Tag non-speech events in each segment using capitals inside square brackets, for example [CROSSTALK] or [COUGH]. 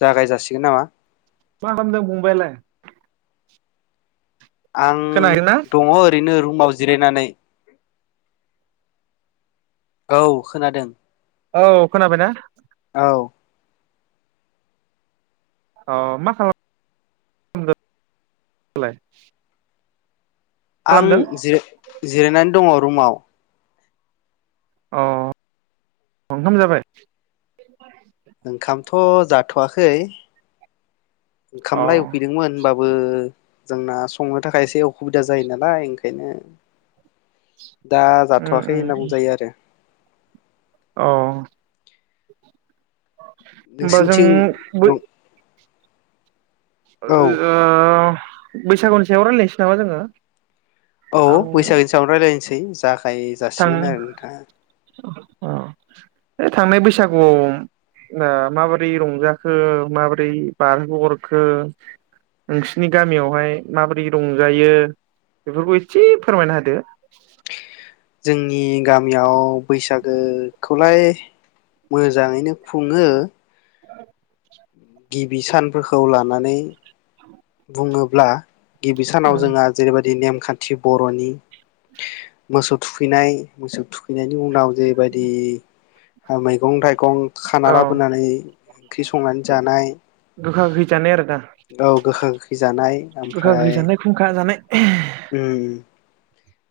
जागाय जासिगोन नामा? मा खालामदों फंबायालाय? आं खोनाहैदोंना दङ ओरैनो र माव जिरायनानै। औ खोनादों । औ खोनाबायना? औ । अ मा खालाम [UNINTELLIGIBLE] लाय । आं जिराय जिरायनानै दङ । रुमाव। अ ओंखाम जाबाय? ओंखामथ' जाथ'वाखै । अ ओंखामलाय उखैदोंमोन होमबाब बो जोंना संनो थाखाय एसे अखुबिदा जायो नालाय ओंखायनो दा उम जाथ'वाखै होनना बुंजायो आरो । औ । होमबा जों नोंसिनिथिं बै औ ओ-आ बैसागुनि सायाव रायलानोसै नामा जोङो? औ आं बैसागोनि सायावनो रायलायनो सै जाख गाय थां जासिगोन आरो नोंथाङा । अ बे थांनाय बैसागुआव ओ माबोरै रंजाखो माबोरै बारहोहरखो नोंसिनि गामियावहाय माबोरै रंजायो बेफोरखौ एसे फोरमायना होदो । जोंनि गामियाव बैसागो खौलाय मोजाङैनो खुङो गिबि सानफोरखौ लानानै बुङोब्ला गिबि सानाव उम जोङो जेरैबायदि नेम खान्थि बर'नि मोसौ थुखैनाय मोसौ थुखैनायनि उनाव जेबादि आ मैगं थाइगं खाना औ लाबोनानै ओंख्रि संनानै जानाय गोखा गोखै जानाय आरो दा औ गोखा गोखै जानाय गोखा गोखै आमफ्राय जानाय खुंखा [UNINTELLIGIBLE] ओम ओम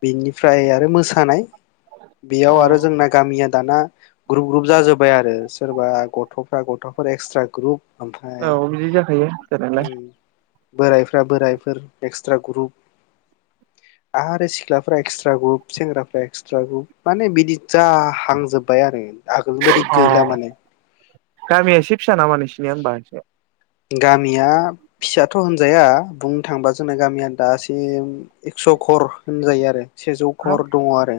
बेनिफ्राय आरो मोसानाय अ बेयाव आरो जोंना गामिया दाना ग्रुप ग्रुप जाजोब्बाय आरो सोरबा गथ'फ्रा गथ'फोर एक्सट्रा ग्रुप ओमफ्राय औ बिदि जाखायो जानायालाय बोरायफ्रा बोरायफोर एक्सट्रा ग्रुप आरो सि ख्लाफ्रा एक्सट्रा ग्रुप सेंग्राफ्रा एक्सट्रा ग्रुप माने बिदि जा हांजोब्बाय आरो आगोलनि बायदि गैला माने गामिया एसे फिसा नामा नोंसिनिया होनबा एसे गामिया फिसाथ' होनजाया बुंनो थाङोबा जोंना गामिया दासिम एक्स' घर होनजायो आरो सेजौ हाब घर दङ आरो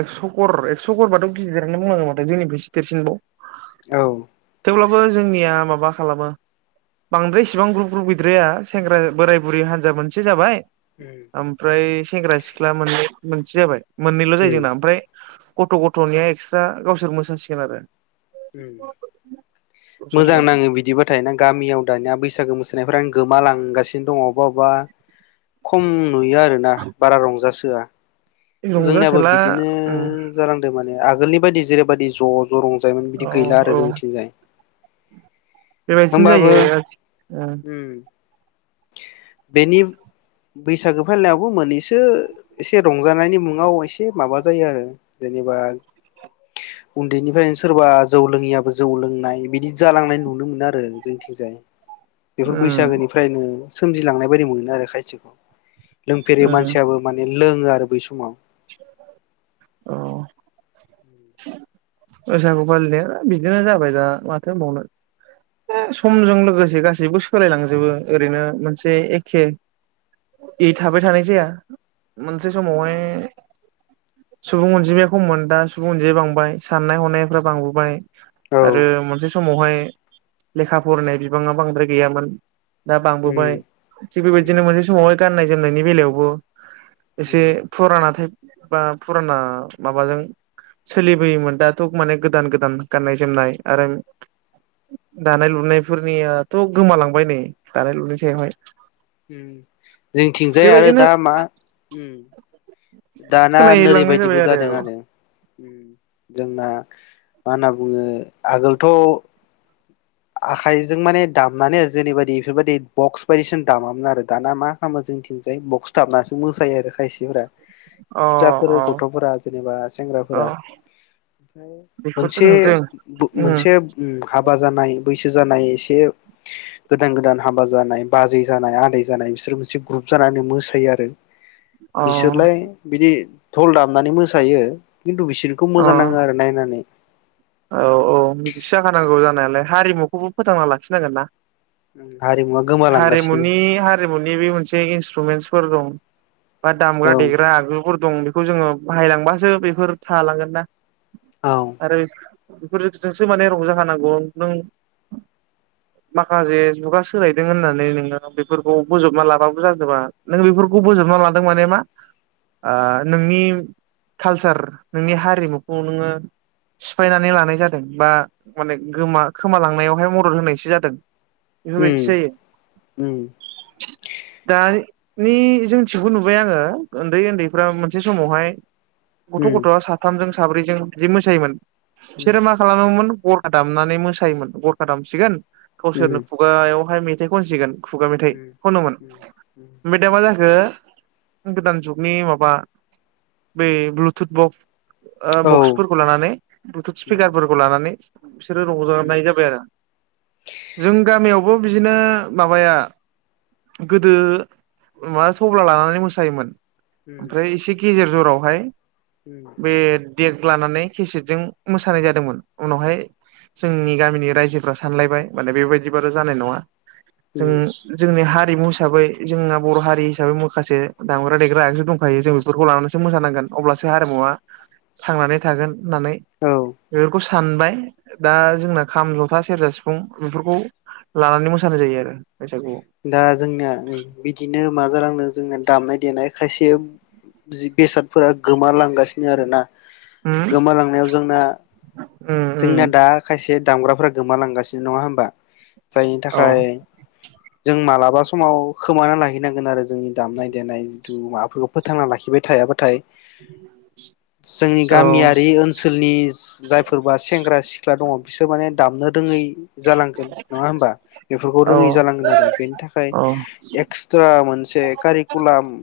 एक्स' घर एक्स' घरबाथ' गिदिरानो बुंनांगोन माथो जोंनिफ्रायसे देरसिनबाव। औ थेवब्लाबो जोंनिया माबा खालामो बांद्राय इसेबां ग्रुप ग्रुप गैद्राया सेंग्रा बोराय बुरै हान्जा मोनसे जाबाय उम ओमफ्राय सेंग्रा सिख्ला मोननै मोनसे जाबाय मोननैल' जायो जोंना ओमफ्राय गथ' गथ'निया एक्सट्रा गावसोर मोसासिगोन आरो उम मोजां गावसोरजों नाङो बिदिबाथाय ना गामियाव दानिया बैसा सागो मोसानायफ्रानो गोमालांगासिनो दङ अबा अबा खम नुयो आरोना बारा रंजास सोआ जोंनियाबो रंजासोला बिदिनो उम जालांदो माने आगोलनि बायदि जेरैबायदि ज' ज' रंजायोमोन औ बिदि गैला औ आरो जोंनिथिंजाय। बेबायदिनो होमबाबो जायो। उम बेनि बैसागो फालिनायावबो मोनैसो एसे रंजानायनि मुङाव एसे माबा जायो आरो जेनेबा उन्दैनिफ्रायनो सोरबा जौ लोङैयाबो जौ लोंनाय बिदि जालांनाय नुनो मोनो आरो जोंथिंजाय। बेफोर उम बैसागोनिफ्रायनो सोमजिलांनाय बायदि मोनो आरो खायसेखौ। लोंफेरि उम मानसियाबो माने लोङो आरो बै समाव। औ। बोसागु फालिनाया बिदिनो जाबाय दा माथो होनबावनो समजों लोगोसे गासैबो सोलायलांजोबो ओरैनो मोनसे एखे बे थाबाय थानाय जाया मोनसे समावहाय सुबुं अनजिमाया खममोन दा सुबुं अनजिमाया बांबाय। साननाय हनायफ्रा बांबोबाय। औ आरो मोनसे। समावहाय लेखा फरायनाय बिबाङा बांद्राय गैयामोन। दा उम बांबोबाय थिग उम बेबायदिनो मोनसे समावहाय गाननाय जोमनायनि। बेलायावबो। एसे उम पुराना टाइप। बा फुराना माबाजों सोलिबोयोमोन। दाथ' माने गोदान गोदान गाननाय-जोमनाय आरो दानाय-लुनायफोरनियाथ' गोमालांबाय नै दानाय-लुनाय सायावहाय। जोंनिथिंजाय आरो बेबायदिनो दा मा। दाना सोलायलांनाय नोरैबायदिबो जाबाय जादों आरो। जोंना मा होनना बुङो आगोलथ'। आखाइजों माने दामनानै जेनैबादि बेफोरबायदि बक्स बायदिसिना दामामोन आरो दाना मा खालामो जोंनिथिंजाय बक्स दामनासो मोसायो आरो खायसेफोरा। अ सिख्लाफोर अ गथ'फोरा जेनेबा अ सेंग्राफोरा ओमफ्राय बेखौथ' मोनसे नुदों उम मोनसेब। हाबा जानाय बैसो जानाय एसे गोदान गोदान हाबा जानाय, बाजै जानाय, आदै जानाय बिसोर मोनसे ग्रुप जानानै मोसायो आरो। अ बिसोरलाय बिदि। दल दामनानै मोसायो। खिन्थु बिसोरखौ अ मोजां नाङो आरो नायनानै। औ औ बिदिसो जाखानांगौ जानायालाय, हारिमुखौबो फोथांना लाखिनांगोन ना। हारिमुवा गोमालांगासिनो हारिमुनि हारिमुनि बे मोनसे इन्सट्रुमेन्स। फोर दं। बा औ दामग्रा-देग्रा आगजुफोर। दं, बेखौ जोङो बाहायलांबासो बेफोर थालांगोन ना। औ आरो। बेफोरजोंसो माने रंजाखानांगौ। नों माखासे जुगा सोलायदों होननानै, नोङो बेफोरखौ बोजबना लाबाबो जाजोबा। नों बेफोरखौ बोजबना लादों माने मा नोंनि कालसार, नोंनि हारिमुखौ नोङो। सिफायनानै लानाय जादों, बा माने गोमा खोमालांनायावहाय मदद होनायसो जादों। बेफोरबायदि उम जायो उम दा। नि जोंनिथिंखौ नुबाय आङो उन्दै उन्दैफ्रा मोनसे समावहाय गथ' उम गथ'आ साथामजों साब्रैजों जि मोसायोमोन उम बिसोरो मा खालामोमोन गरखा दामनानै मोसायोमोन। गरखा दामसिगोन उम गावसोरनो खुगायावहाय मे थाइ खनसिगोन खुगा औ मेथाइ दा खनोमोन। ओमफ्राय दा मा जा खो गोदान जुगनि माबा बै ब्लुथुथ बक ओ बक्सफोरखौ लानानै ब्लुथुथ स्पिकारफोरखौ लाना नै बिसोरो रंजानाय जाबाय आरो जों गामियाव वबो बिदिनो माबाया गोदो माबा थब्ला लानानै मोसायोमोन। ओमफ्राय एसे गेजेर जराव हाय बे देग लानानै खेसेट जों मोसानाय जादोंमोन उनावहाय जोंनि गामिनि रायजोफ्रा सानलायबाय माने बेबायदिबार' जानाय नङा। जों जोंनि हारि हारिमु हिसाबै जोंना बर' हारि हिसाबै माखासे दामग्रा देग्रा आगजु दंखायो जों बेफोरखौ लानानैसो मोसानांगोन अब्लासो हारिमुवा थांनानै थागोन होननानै बेफोरखौ सानबाय दा जोंना खाम जथा सेरजा सिफुं बेफोरखौ लानानै मोसानाय जायो आरो बैसागुआव दा जोंना बिदिनो मा जालांदो जोंङो दामनाय देनाय खायसे जि बेसादफोरा गोमालांगासिनो आरो ना उम गोमालांनायाव जोंना उम उम जोंना दा खायसे दामग्राफ्रा गोमालांगासिनो नङा होनबा? जायनि औ थाखाय जों मालाबा समाव खोमाना लाहैनांगोन आरो जोंनि दामनाय देनाय जिथु माबाफोरखौ फोथांना लाखिबाय थायाबाथाय जोंनि औ गामियारि ओनसोलनि जायफोरबा सेंग्रा सिख्ला दङ बिसोर माने दामनो रोङै जालांगोन नङा होमबा बेफोरखौ औ रोङै जालांगोन आरो बेनि थाखाय औ एक्सट्रा मोनसे मोनसे कारिकुलाम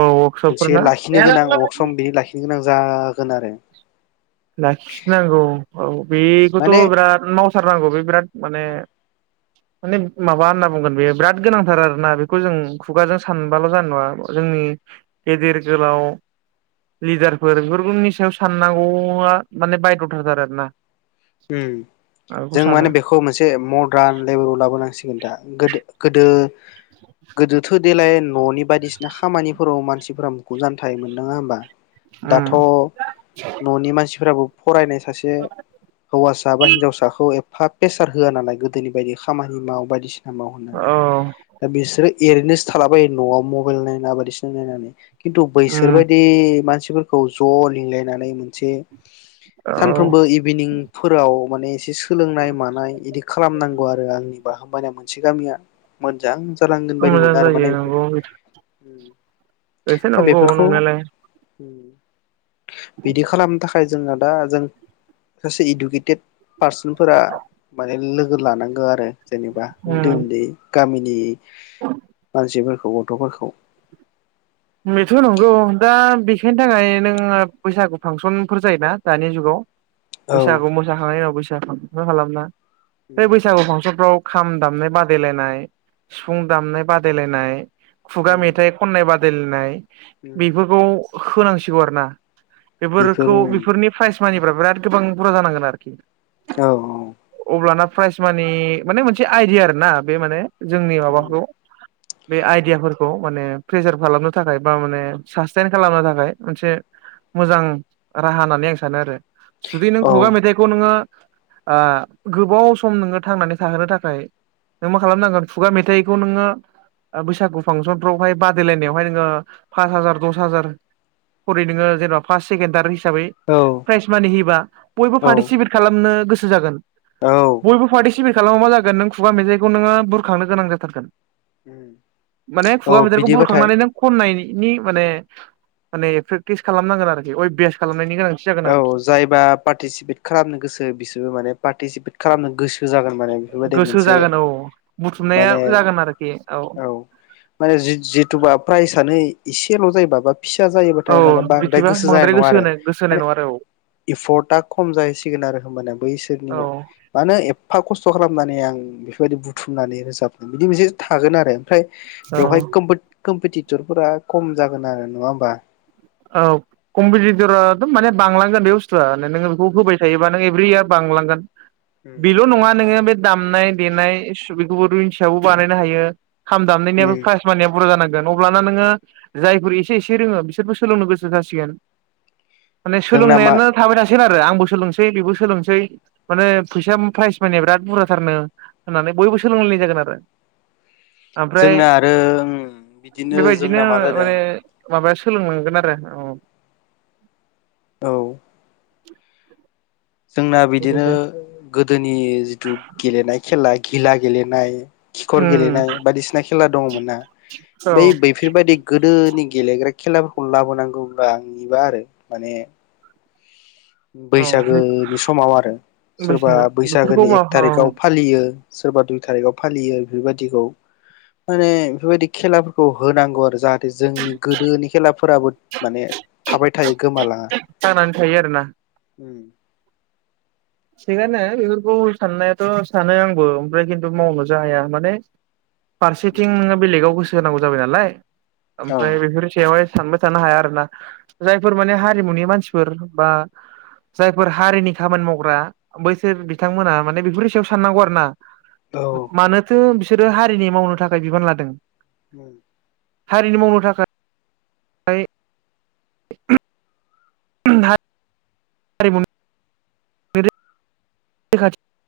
औ वर्कशपफोर ना गोनां जागोन आरो। लाखिनांगौ औ बेखौथ' माने बिराद मावथारनांगौ बे बिराद माने माने माबा होनना बुंगोन बेयो बिराद गोनांथार आरोना बेखौ जों खुगाजों सानबाल' जानाय नङा जोंनि गेदेर गोलाव लिडारफोर बेफोरनि सायाव साननांगौ। ङा माने बाइद'थार आरो ना। उम जों माने बेखौ मोनसे मदार्न लेभेलाव लाबोनांसिगोन। दा गोदो गोदो गोदोथ' देेलाय न'नि बायदिसिना खामानिफोराव मानसिफोरा मुखुब जाना थायोमोन नङा होमबा? दाथ' उम न'नि मानसिफोराबो फरायनायसै सासे हौवासा बा हिन्जसाखौ एफा प्रेसार होआ नालाय गोदोनि बायदि खामानि माव बायदिसि सिना माव होननानै औ दा बिसोरो एरैनोसो थालाबायो न'आव मबाइल नायना बायदिसिना नायनानै। खिन्थु बैसोर उम बायदि मानसिफ बिफोरखौ ज' लिंलायनानै मोनसे औ सानफ्रोमबो इभिनिं फोराव माने एसे सोलोंनाय मानाय इदि खालामनांगौ आरो आंनिबा होमबानिया मोन मोनसे गामिया मोजां जालांगोन बायदि मोजां मोनो आरो जायो माने नंगौ एसे नंगौ नंनायालाय। उम। बिदि खालामनो थाख जोंना दा जों सासे इदु किथेत पारसनफोरा माने लो लोगो लानांगौ आरो। जेनेबा उन्दै उम उन्दै गामिनि मानसिफोरख गथ'फोरखौ बेथ' नंगौ दा बेखायनि थाखाय नोंङो बैसागु फांसनफोर जायोना दानि जुगाव। औ बैसागु मोसाखांनायनि उनाव बैस फिसा फांसन खालामना है उम बैसागु फांसनफ्राव खाम दामनाय बादायलायनाय, सिफुं दामनाय बादायलायनाय खुगा उम मेथाइ खननाय बाद दायलायनाय उम बेफोरखौ होनांसिगौ आरो ना। बेफोर बेफोरखौ उम बेफोरनि प्राइस खामानिफ्रा बिराद गोबां बुरजा जानांगोन आरखि। औ औ। अब्लाना प्राइस मानि माने मोनसे आइदिया आरोना बे माने जोंनि माबाखौ बे आइदियाफोर औ माने प्रेजार खालामनो थाखाय बा माने सास्टेन खालामनो थाखाय मोनसे मोजां राहा होननानै आं सानो आरो। सुदि नों औ खुगा मेथाइखौ नोङो ओ गोबाव सम नोङो थांनानै थाहोनो थाखाय नों मा खालामनांगोन खुगा मेथाइखौ नोङो बैसागु फांसनफ्रावहाय बा दायलायनायावहाय नोङो फास हाजार, दस हाजार खरै नोङो जेनबा पास सेकेन तार हिस साबै प्राइज मानि हैयोबा बयबो औ पार्टिसिपेट खालामनो गोसो सो जागोन। औ बयबो पारटिसि सिपेट खालामा मा जागोन नों खुगा मेजाइखौ नोङो बुरखांनो गोनां जाथारगोन। उम माने खुगा औ मेथाइखौ बिदिबाथाय बुरखांनानै नों खननायनि माने, माने प्रेक्टिस खालामनांगोन आरोखि अयभास खालाम औ जायबा पार्टिसिपेट खालामनो गोसो बिसोरबो माने पार्टिसिपेट खालामनो गोसो जागोन माने बेफोरबायदि गोसो मोनसे जागोन औ बुथुमनाया माने जागोन आरोखि औ माने जिद-जिद थुबा प्राइजानो एसेल' जायोबा बा फिसा औ जायोबाथाय माने बांद्राय बिदिबा गोसो जानाय बांद्राय नङा आरो। होनाय गोसो होनाय माने नङा आरो एफर्टआ खम जाहैसिगोन आरो होमबानो औ औ बैसोरनियाव मानोे एफा खस थ' खालामनानै आं बेफोरबायदि बुथुमनानै रोजाबनो बिदि मोनसे थागोन आरो। फ्राय औ बेवहाय कमफर्ट कम्पिटिटरफोरा खम जागोन आरो नङा होमबा? औ कम्पिटिटराथ' माने बांलांगोन बे बुस्थुआ नोङो बेखौ होबाय थायोबा नों एभ्रि इयार बांलांगोन। उम बेल' नङा नोङो बे दामनाय देनाय [UNINTELLIGIBLE] खौबोथ' हिसाबाव बानायनो हायो। खाम दामनायनियाबो प्राइस मानिया बुरजा जानां गोन अब्लाना नोङो जायफोर एसे एसे रोङो बिसोरबो सोलोंनो गोसो जासिगोन माने जोंना मा सोलोंनायानो थाबाय थासिग गोन आरो आंबो सोलोंसै बेबो सोलोंसै माने फैसा प्राइज मानिया बिराद बुरजाथारनो होननानै बयबो सोलोंलायनाय जागोन आरो ओमफ्राय जोंना आरो उम बिदिनो बेबायदिनो जोंना मा जादों माने माबाया सोलोंनांगौ हागोन आरोे औ औ [INAUDIBLE] जोंना बिदिनो गोदोनि जिथु गेलेनाय खेला गिला गेलेनाय खिखर उम गेलेनाय बायदिसिना खेला दंङमोना औ बै बैफोरबायदि गोदोनि गेलेग्रा खेला लाबोनांगौब्ला आंनिबा आरो माने औ बैसागोनि समाव आरो सोरबा बैसागु बेफोरखौ बैसागोनि एक माव औ थारिखाव फालियो सोरबा दुइ थारिखाव फालियो बेफोरबायदिखौ माने बेफोरबायदि खेलाफोरखौ होनांगौ आरो जाहाथे जोंनि गोदोनि खेलाफोराबो माने थाबाय थायो गोमालाङा थांनानै थायो आरोना उम थिगानो बेफोरखौ साननायाथ सानो आंबो ओमफ्राय खिन्थु मावनोसो हाया माने फारसेथिं उम नोंङो बेलेगाव गोसो होनांगौ जाबाय नालाय औ ओमफ्राय बेसोर सेयावहाय सानबाय थानो हाया आरोना जायफोर माने हारिमुनि मानसिफोर बा जायफोर हारिनि खामानि मावग्रा बैसोर बिथांमोना माने बेफोर हिसायाव साननांगौ आरो ना मानोथो बि बिसोरो हारिनि मावनो थाखाय बिबान लादों ओम हारिनि मावनो थाखाय [UNINTELLIGIBLE] [UNINTELLIGIBLE] [UNINTELLIGIBLE]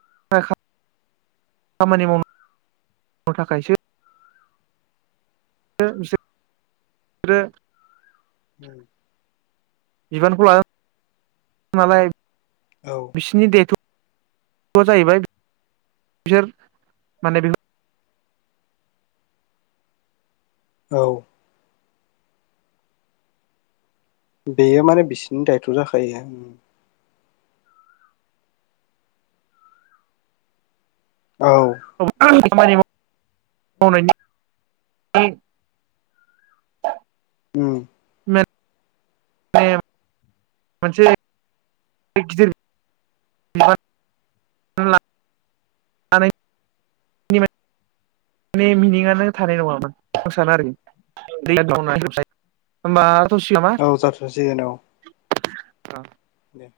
[UNINTELLIGIBLE] आरो बिसोरो होम बिबानखौ लानायनालाय औ बिसिनि दायथ जाहैबाय बिसोर माने औ बेयो माने बिसिनि दायथ जाखायो औ [UNINTELLIGIBLE] खामानि मावनायनि उम माने [UNINTELLIGIBLE] मोनसे [UNINTELLIGIBLE] [UNINTELLIGIBLE] मने मिनिङानो थानाय नङामोन आं सानो आरोखि होमबा औ जाथसिगोन औ। औ। दे।